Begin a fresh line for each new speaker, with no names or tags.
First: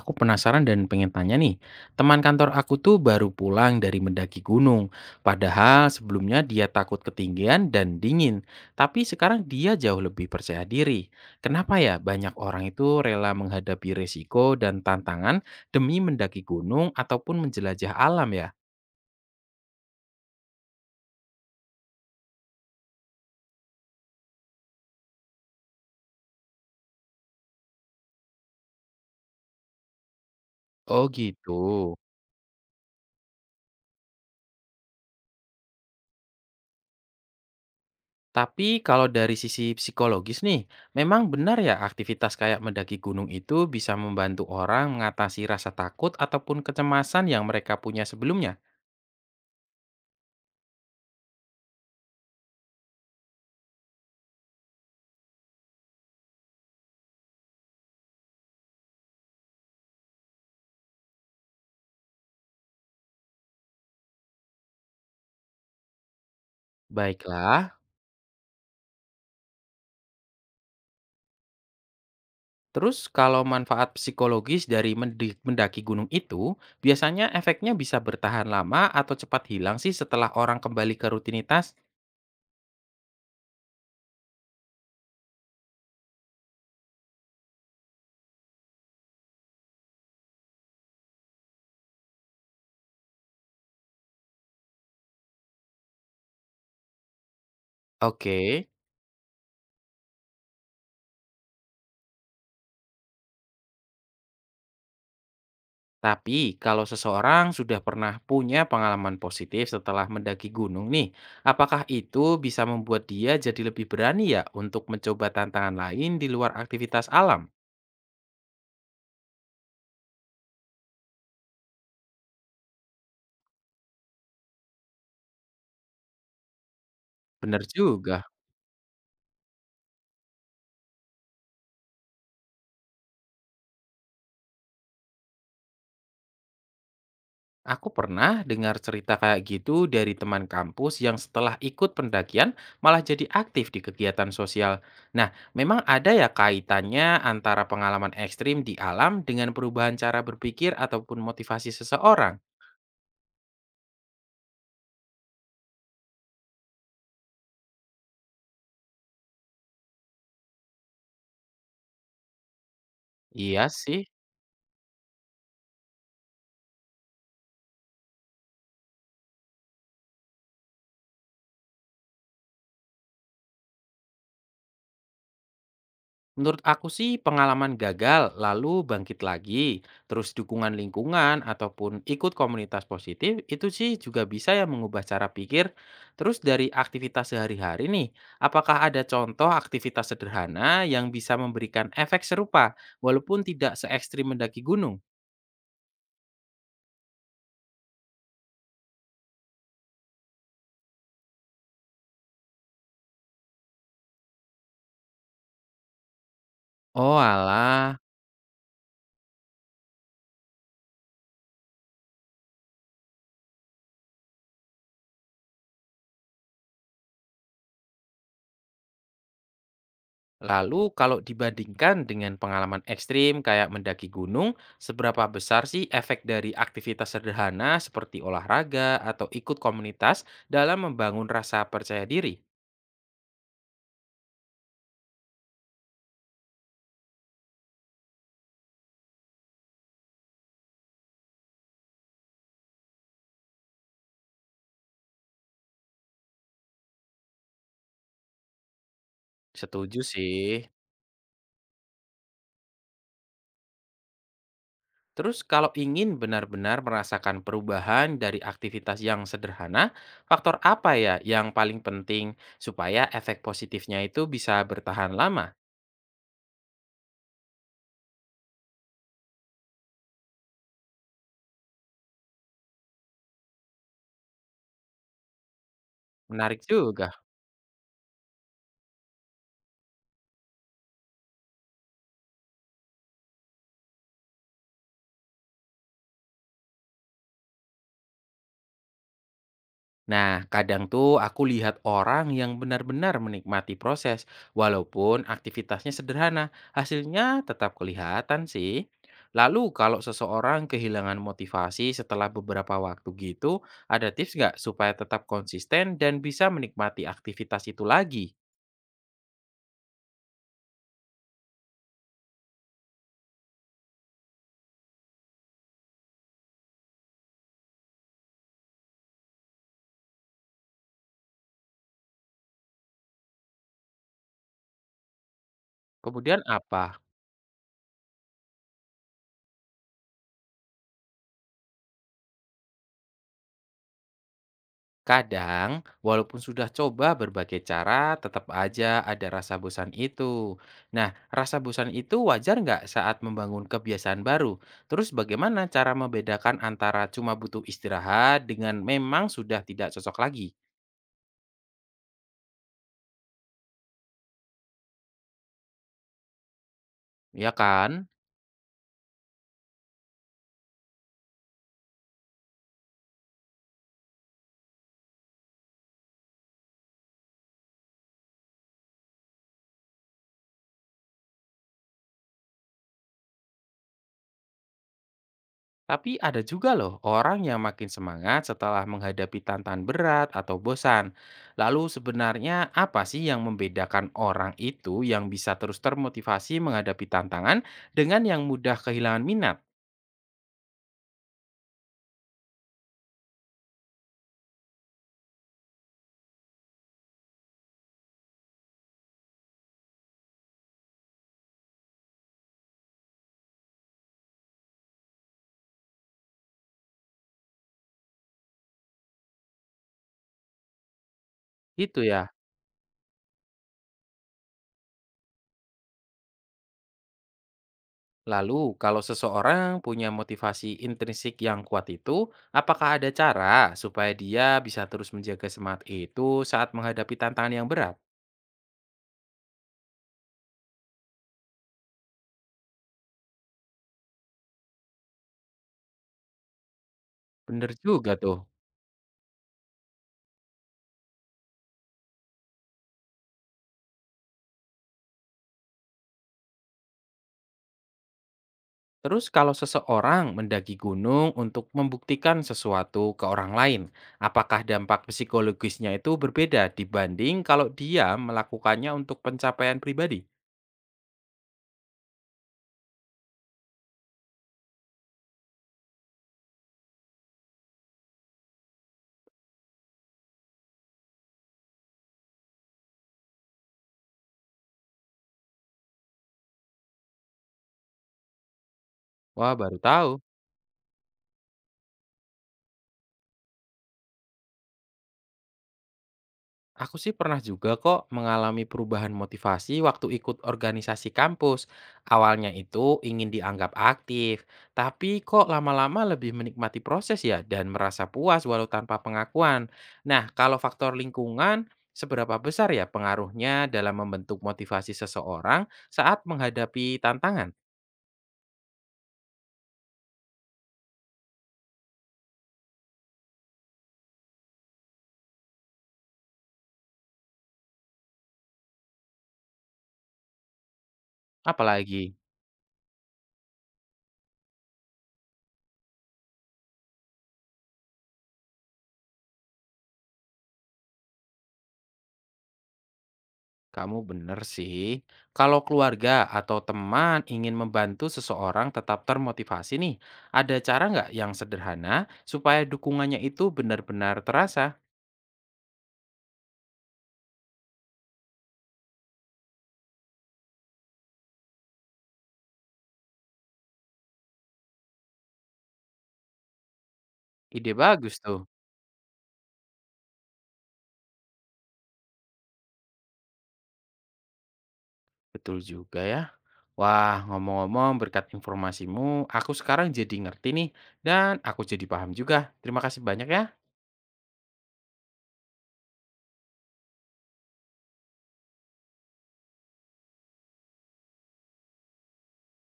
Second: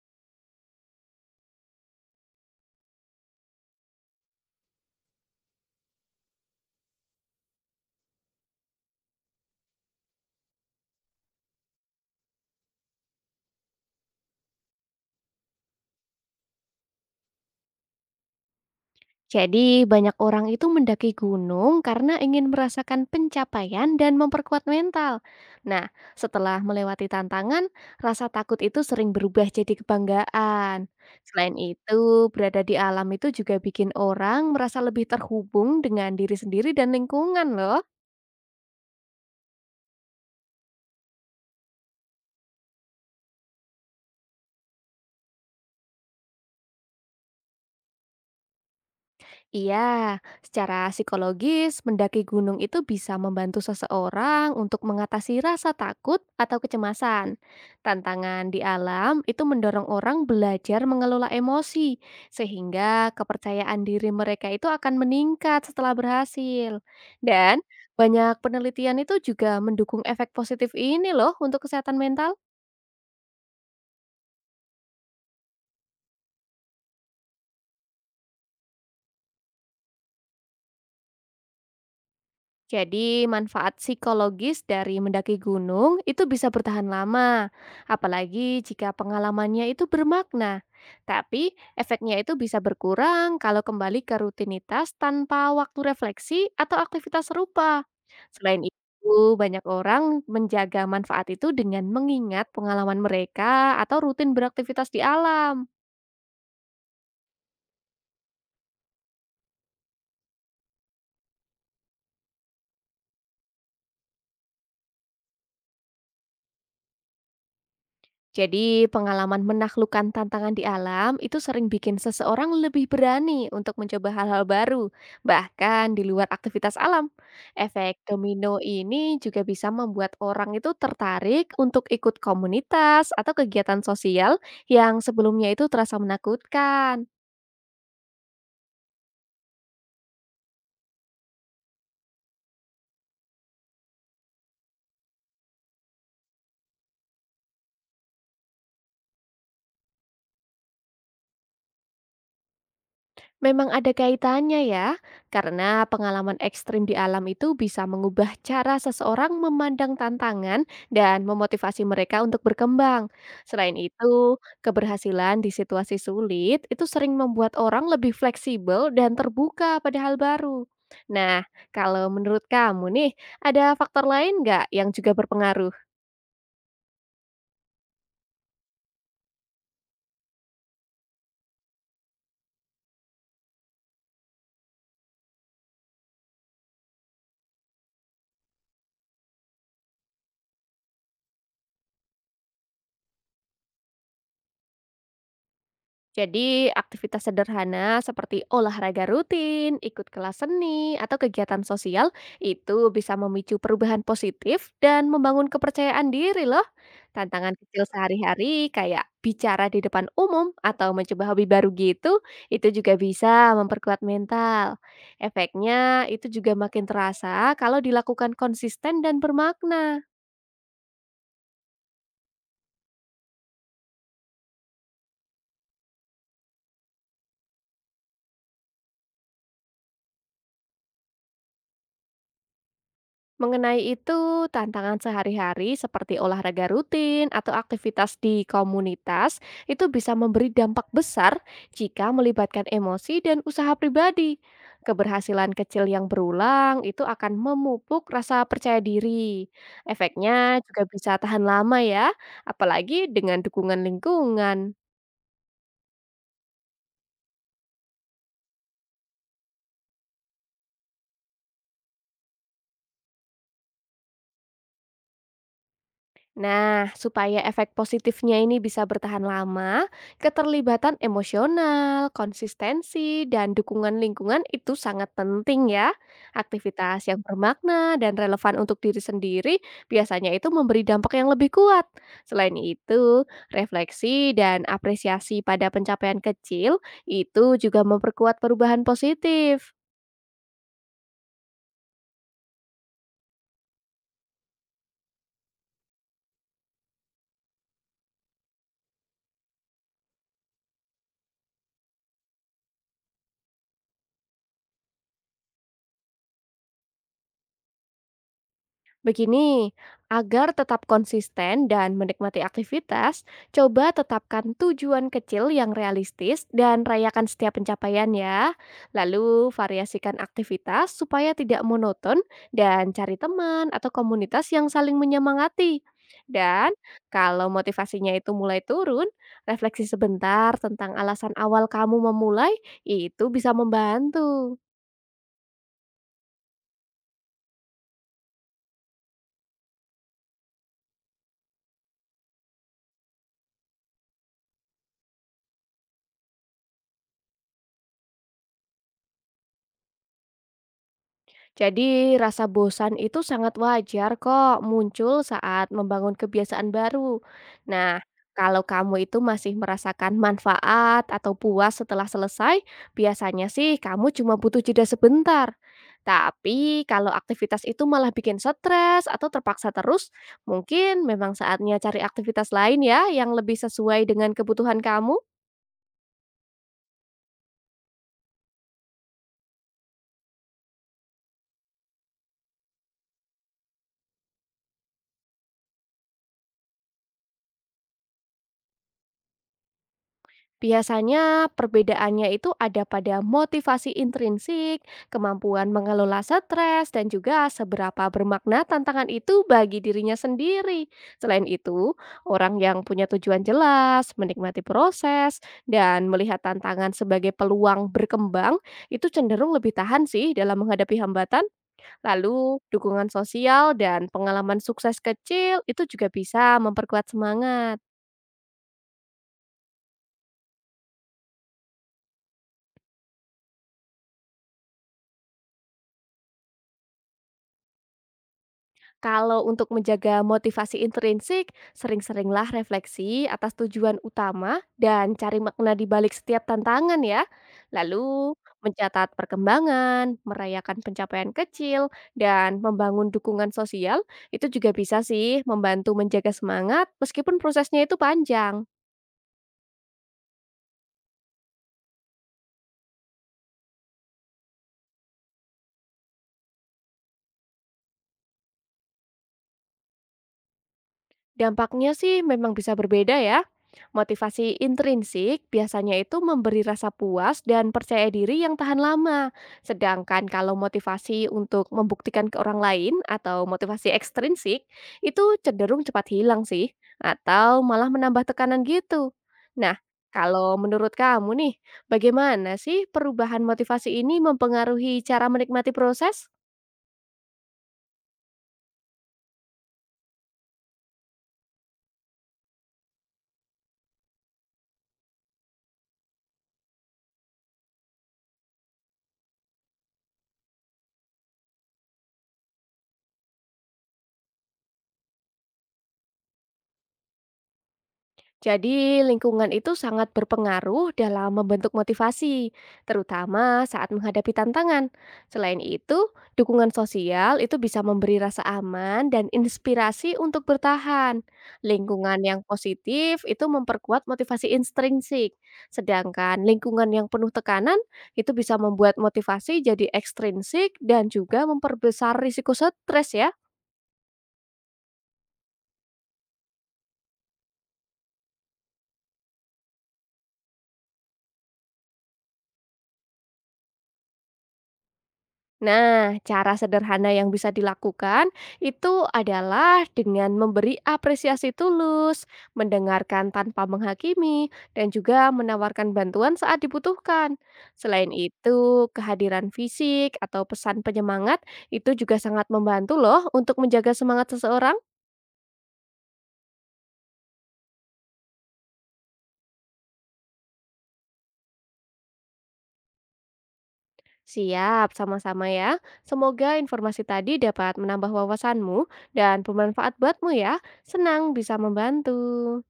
Aku penasaran dan pengen tanya nih, teman kantor aku tuh baru pulang dari mendaki gunung. Padahal sebelumnya dia takut ketinggian dan dingin. Tapi sekarang dia jauh lebih percaya diri. Kenapa ya banyak orang itu rela menghadapi risiko dan tantangan demi mendaki gunung ataupun menjelajah alam ya?
Jadi, banyak orang itu mendaki gunung karena ingin merasakan pencapaian dan memperkuat mental. Nah, setelah melewati tantangan, rasa takut itu sering berubah jadi kebanggaan.
Oh gitu.
Selain itu, berada di alam itu juga bikin orang merasa lebih terhubung dengan diri sendiri dan lingkungan, loh.
Tapi kalau dari sisi psikologis nih, memang benar ya aktivitas kayak mendaki gunung itu bisa membantu orang mengatasi rasa takut ataupun kecemasan yang mereka punya sebelumnya.
Iya, secara psikologis, mendaki gunung itu bisa membantu seseorang untuk mengatasi rasa takut atau kecemasan. Tantangan di alam itu mendorong orang belajar mengelola emosi, sehingga kepercayaan diri mereka itu akan meningkat setelah berhasil. Dan
Baiklah,
banyak penelitian itu juga mendukung efek positif ini loh untuk kesehatan mental.
terus kalau manfaat psikologis dari mendaki gunung itu, biasanya efeknya bisa bertahan lama atau cepat hilang sih setelah orang kembali ke rutinitas?
Jadi, manfaat psikologis dari mendaki gunung itu bisa bertahan lama, apalagi jika pengalamannya itu bermakna. Tapi, efeknya itu bisa berkurang kalau kembali ke rutinitas tanpa waktu refleksi atau aktivitas serupa.
Oke.
Selain itu, banyak orang menjaga manfaat itu dengan mengingat pengalaman mereka atau rutin beraktivitas di alam.
Tapi kalau seseorang sudah pernah punya pengalaman positif setelah mendaki gunung nih, apakah itu bisa membuat dia jadi lebih berani ya untuk mencoba tantangan lain di luar aktivitas alam?
Jadi, pengalaman menaklukkan tantangan di alam itu sering bikin seseorang lebih berani untuk mencoba hal-hal baru, bahkan di luar aktivitas alam.
Bener
Efek
juga.
domino ini juga bisa membuat orang itu tertarik untuk ikut komunitas atau kegiatan sosial yang sebelumnya itu terasa menakutkan.
Aku pernah dengar cerita kayak gitu dari teman kampus yang setelah ikut pendakian malah jadi aktif di kegiatan sosial. Nah, memang ada ya kaitannya antara pengalaman ekstrim di alam dengan perubahan cara berpikir ataupun motivasi seseorang?
Memang ada kaitannya ya, karena pengalaman ekstrim di alam itu bisa mengubah cara seseorang memandang tantangan dan memotivasi mereka untuk berkembang.
Iya
Selain
sih.
itu, keberhasilan di situasi sulit itu sering membuat orang lebih fleksibel dan terbuka pada hal baru. Nah, kalau menurut kamu nih, ada faktor lain nggak yang juga berpengaruh?
Menurut aku sih pengalaman gagal lalu bangkit lagi, terus dukungan lingkungan ataupun ikut komunitas positif itu sih juga bisa ya mengubah cara pikir. Terus dari aktivitas sehari-hari nih, apakah ada contoh aktivitas sederhana yang bisa memberikan efek serupa walaupun tidak se ekstrim mendaki gunung?
Jadi, aktivitas sederhana seperti olahraga rutin, ikut kelas seni, atau kegiatan sosial itu bisa memicu perubahan positif dan membangun kepercayaan diri loh.
Oh
Tantangan kecil
alah.
sehari-hari kayak bicara di depan umum atau mencoba hobi baru gitu, itu juga bisa memperkuat mental. Efeknya itu juga makin terasa kalau dilakukan konsisten dan bermakna.
Lalu kalau dibandingkan dengan pengalaman ekstrim kayak mendaki gunung, seberapa besar sih efek dari aktivitas sederhana seperti olahraga atau ikut komunitas dalam membangun rasa percaya diri?
Mengenai itu, tantangan sehari-hari seperti olahraga rutin atau aktivitas di komunitas itu bisa memberi dampak besar jika melibatkan emosi dan usaha pribadi. Keberhasilan kecil yang berulang itu akan memupuk rasa percaya diri.
Setuju
Efeknya
sih.
juga bisa tahan lama ya, apalagi dengan dukungan lingkungan.
Terus kalau ingin benar-benar merasakan perubahan dari aktivitas yang sederhana, faktor apa ya yang paling penting supaya efek positifnya itu bisa bertahan lama?
Nah, supaya efek positifnya ini bisa bertahan lama, keterlibatan emosional, konsistensi, dan dukungan lingkungan itu sangat penting ya.
Menarik
Aktivitas
juga.
yang bermakna dan relevan untuk diri sendiri biasanya itu memberi dampak yang lebih kuat. Selain itu, refleksi dan apresiasi pada pencapaian kecil itu juga memperkuat perubahan positif.
Nah, kadang tuh aku lihat orang yang benar-benar menikmati proses, walaupun aktivitasnya sederhana, hasilnya tetap kelihatan sih. Lalu kalau seseorang kehilangan motivasi setelah beberapa waktu gitu, ada tips nggak supaya tetap konsisten dan bisa menikmati aktivitas itu lagi?
Begini, agar tetap konsisten dan menikmati aktivitas, coba tetapkan tujuan kecil yang realistis dan rayakan setiap pencapaian ya. Lalu variasikan aktivitas supaya tidak monoton dan cari teman atau komunitas yang saling menyemangati.
Kemudian
Dan
apa?
kalau motivasinya itu mulai turun, refleksi sebentar tentang alasan awal kamu memulai itu bisa membantu.
Kadang, walaupun sudah coba berbagai cara, tetap aja ada rasa bosan itu. Nah, rasa bosan itu wajar nggak saat membangun kebiasaan baru? Terus bagaimana cara membedakan antara cuma butuh istirahat dengan memang sudah tidak cocok lagi?
Jadi, rasa bosan itu sangat wajar kok muncul saat membangun kebiasaan baru.
Ya
Nah,
kan?
kalau kamu itu masih merasakan manfaat atau puas setelah selesai, biasanya sih kamu cuma butuh jeda sebentar. Tapi kalau aktivitas itu malah bikin stres atau terpaksa terus, mungkin memang saatnya cari aktivitas lain ya yang lebih sesuai dengan kebutuhan kamu.
Tapi ada juga loh orang yang makin semangat setelah menghadapi tantangan berat atau bosan. Lalu sebenarnya apa sih yang membedakan orang itu yang bisa terus termotivasi menghadapi tantangan dengan yang mudah kehilangan minat?
Biasanya perbedaannya itu ada pada motivasi intrinsik, kemampuan mengelola stres, dan juga seberapa bermakna tantangan itu bagi dirinya sendiri. Selain itu, orang yang punya tujuan jelas, menikmati proses, dan melihat tantangan sebagai peluang berkembang itu cenderung lebih tahan sih dalam menghadapi hambatan.
Itu ya.
Lalu, dukungan sosial dan pengalaman sukses kecil itu juga bisa memperkuat semangat.
Lalu kalau seseorang punya motivasi intrinsik yang kuat itu, apakah ada cara supaya dia bisa terus menjaga semangat itu saat menghadapi tantangan yang berat?
Kalau untuk menjaga motivasi intrinsik, sering-seringlah refleksi atas tujuan utama dan cari makna di balik setiap tantangan ya.
Bener juga
Lalu
tuh.
mencatat perkembangan, merayakan pencapaian kecil, dan membangun dukungan sosial itu juga bisa sih membantu menjaga semangat meskipun prosesnya itu panjang.
Terus kalau seseorang mendaki gunung untuk membuktikan sesuatu ke orang lain, apakah dampak psikologisnya itu berbeda dibanding kalau dia melakukannya untuk pencapaian pribadi?
Dampaknya sih memang bisa berbeda ya. Motivasi intrinsik biasanya itu memberi rasa puas dan percaya diri yang tahan lama. Sedangkan kalau motivasi untuk membuktikan ke orang lain atau motivasi ekstrinsik itu cenderung cepat hilang sih atau malah menambah tekanan gitu.
Wah,
Nah,
baru tahu.
kalau menurut kamu nih, bagaimana sih perubahan motivasi ini mempengaruhi cara menikmati proses?
Aku sih pernah juga kok mengalami perubahan motivasi waktu ikut organisasi kampus. Awalnya itu ingin dianggap aktif, tapi kok lama-lama lebih menikmati proses ya dan merasa puas walau tanpa pengakuan. Nah, kalau faktor lingkungan, seberapa besar ya pengaruhnya dalam membentuk motivasi seseorang saat menghadapi tantangan?
Jadi, lingkungan itu sangat berpengaruh dalam membentuk motivasi, terutama saat menghadapi tantangan. Selain itu, dukungan sosial itu bisa memberi rasa aman dan inspirasi untuk bertahan.
Apalagi?
Lingkungan yang positif itu memperkuat motivasi intrinsik, sedangkan lingkungan yang penuh tekanan itu bisa membuat motivasi jadi ekstrinsik dan juga memperbesar risiko stres ya.
Kamu benar sih. Kalau keluarga atau teman ingin membantu seseorang tetap termotivasi nih, ada cara nggak yang sederhana supaya dukungannya itu benar-benar terasa?
Nah, cara sederhana yang bisa dilakukan itu adalah dengan memberi apresiasi tulus, mendengarkan tanpa menghakimi, dan juga menawarkan bantuan saat dibutuhkan.
Ide
Selain
bagus tuh.
itu, kehadiran fisik atau pesan penyemangat itu juga sangat membantu loh untuk menjaga semangat seseorang.
Betul juga ya. Wah, ngomong-ngomong berkat informasimu, aku sekarang jadi ngerti nih dan aku jadi paham juga. Terima kasih banyak ya.
Siap, sama-sama ya. Semoga informasi tadi dapat menambah wawasanmu dan bermanfaat buatmu ya. Senang bisa membantu.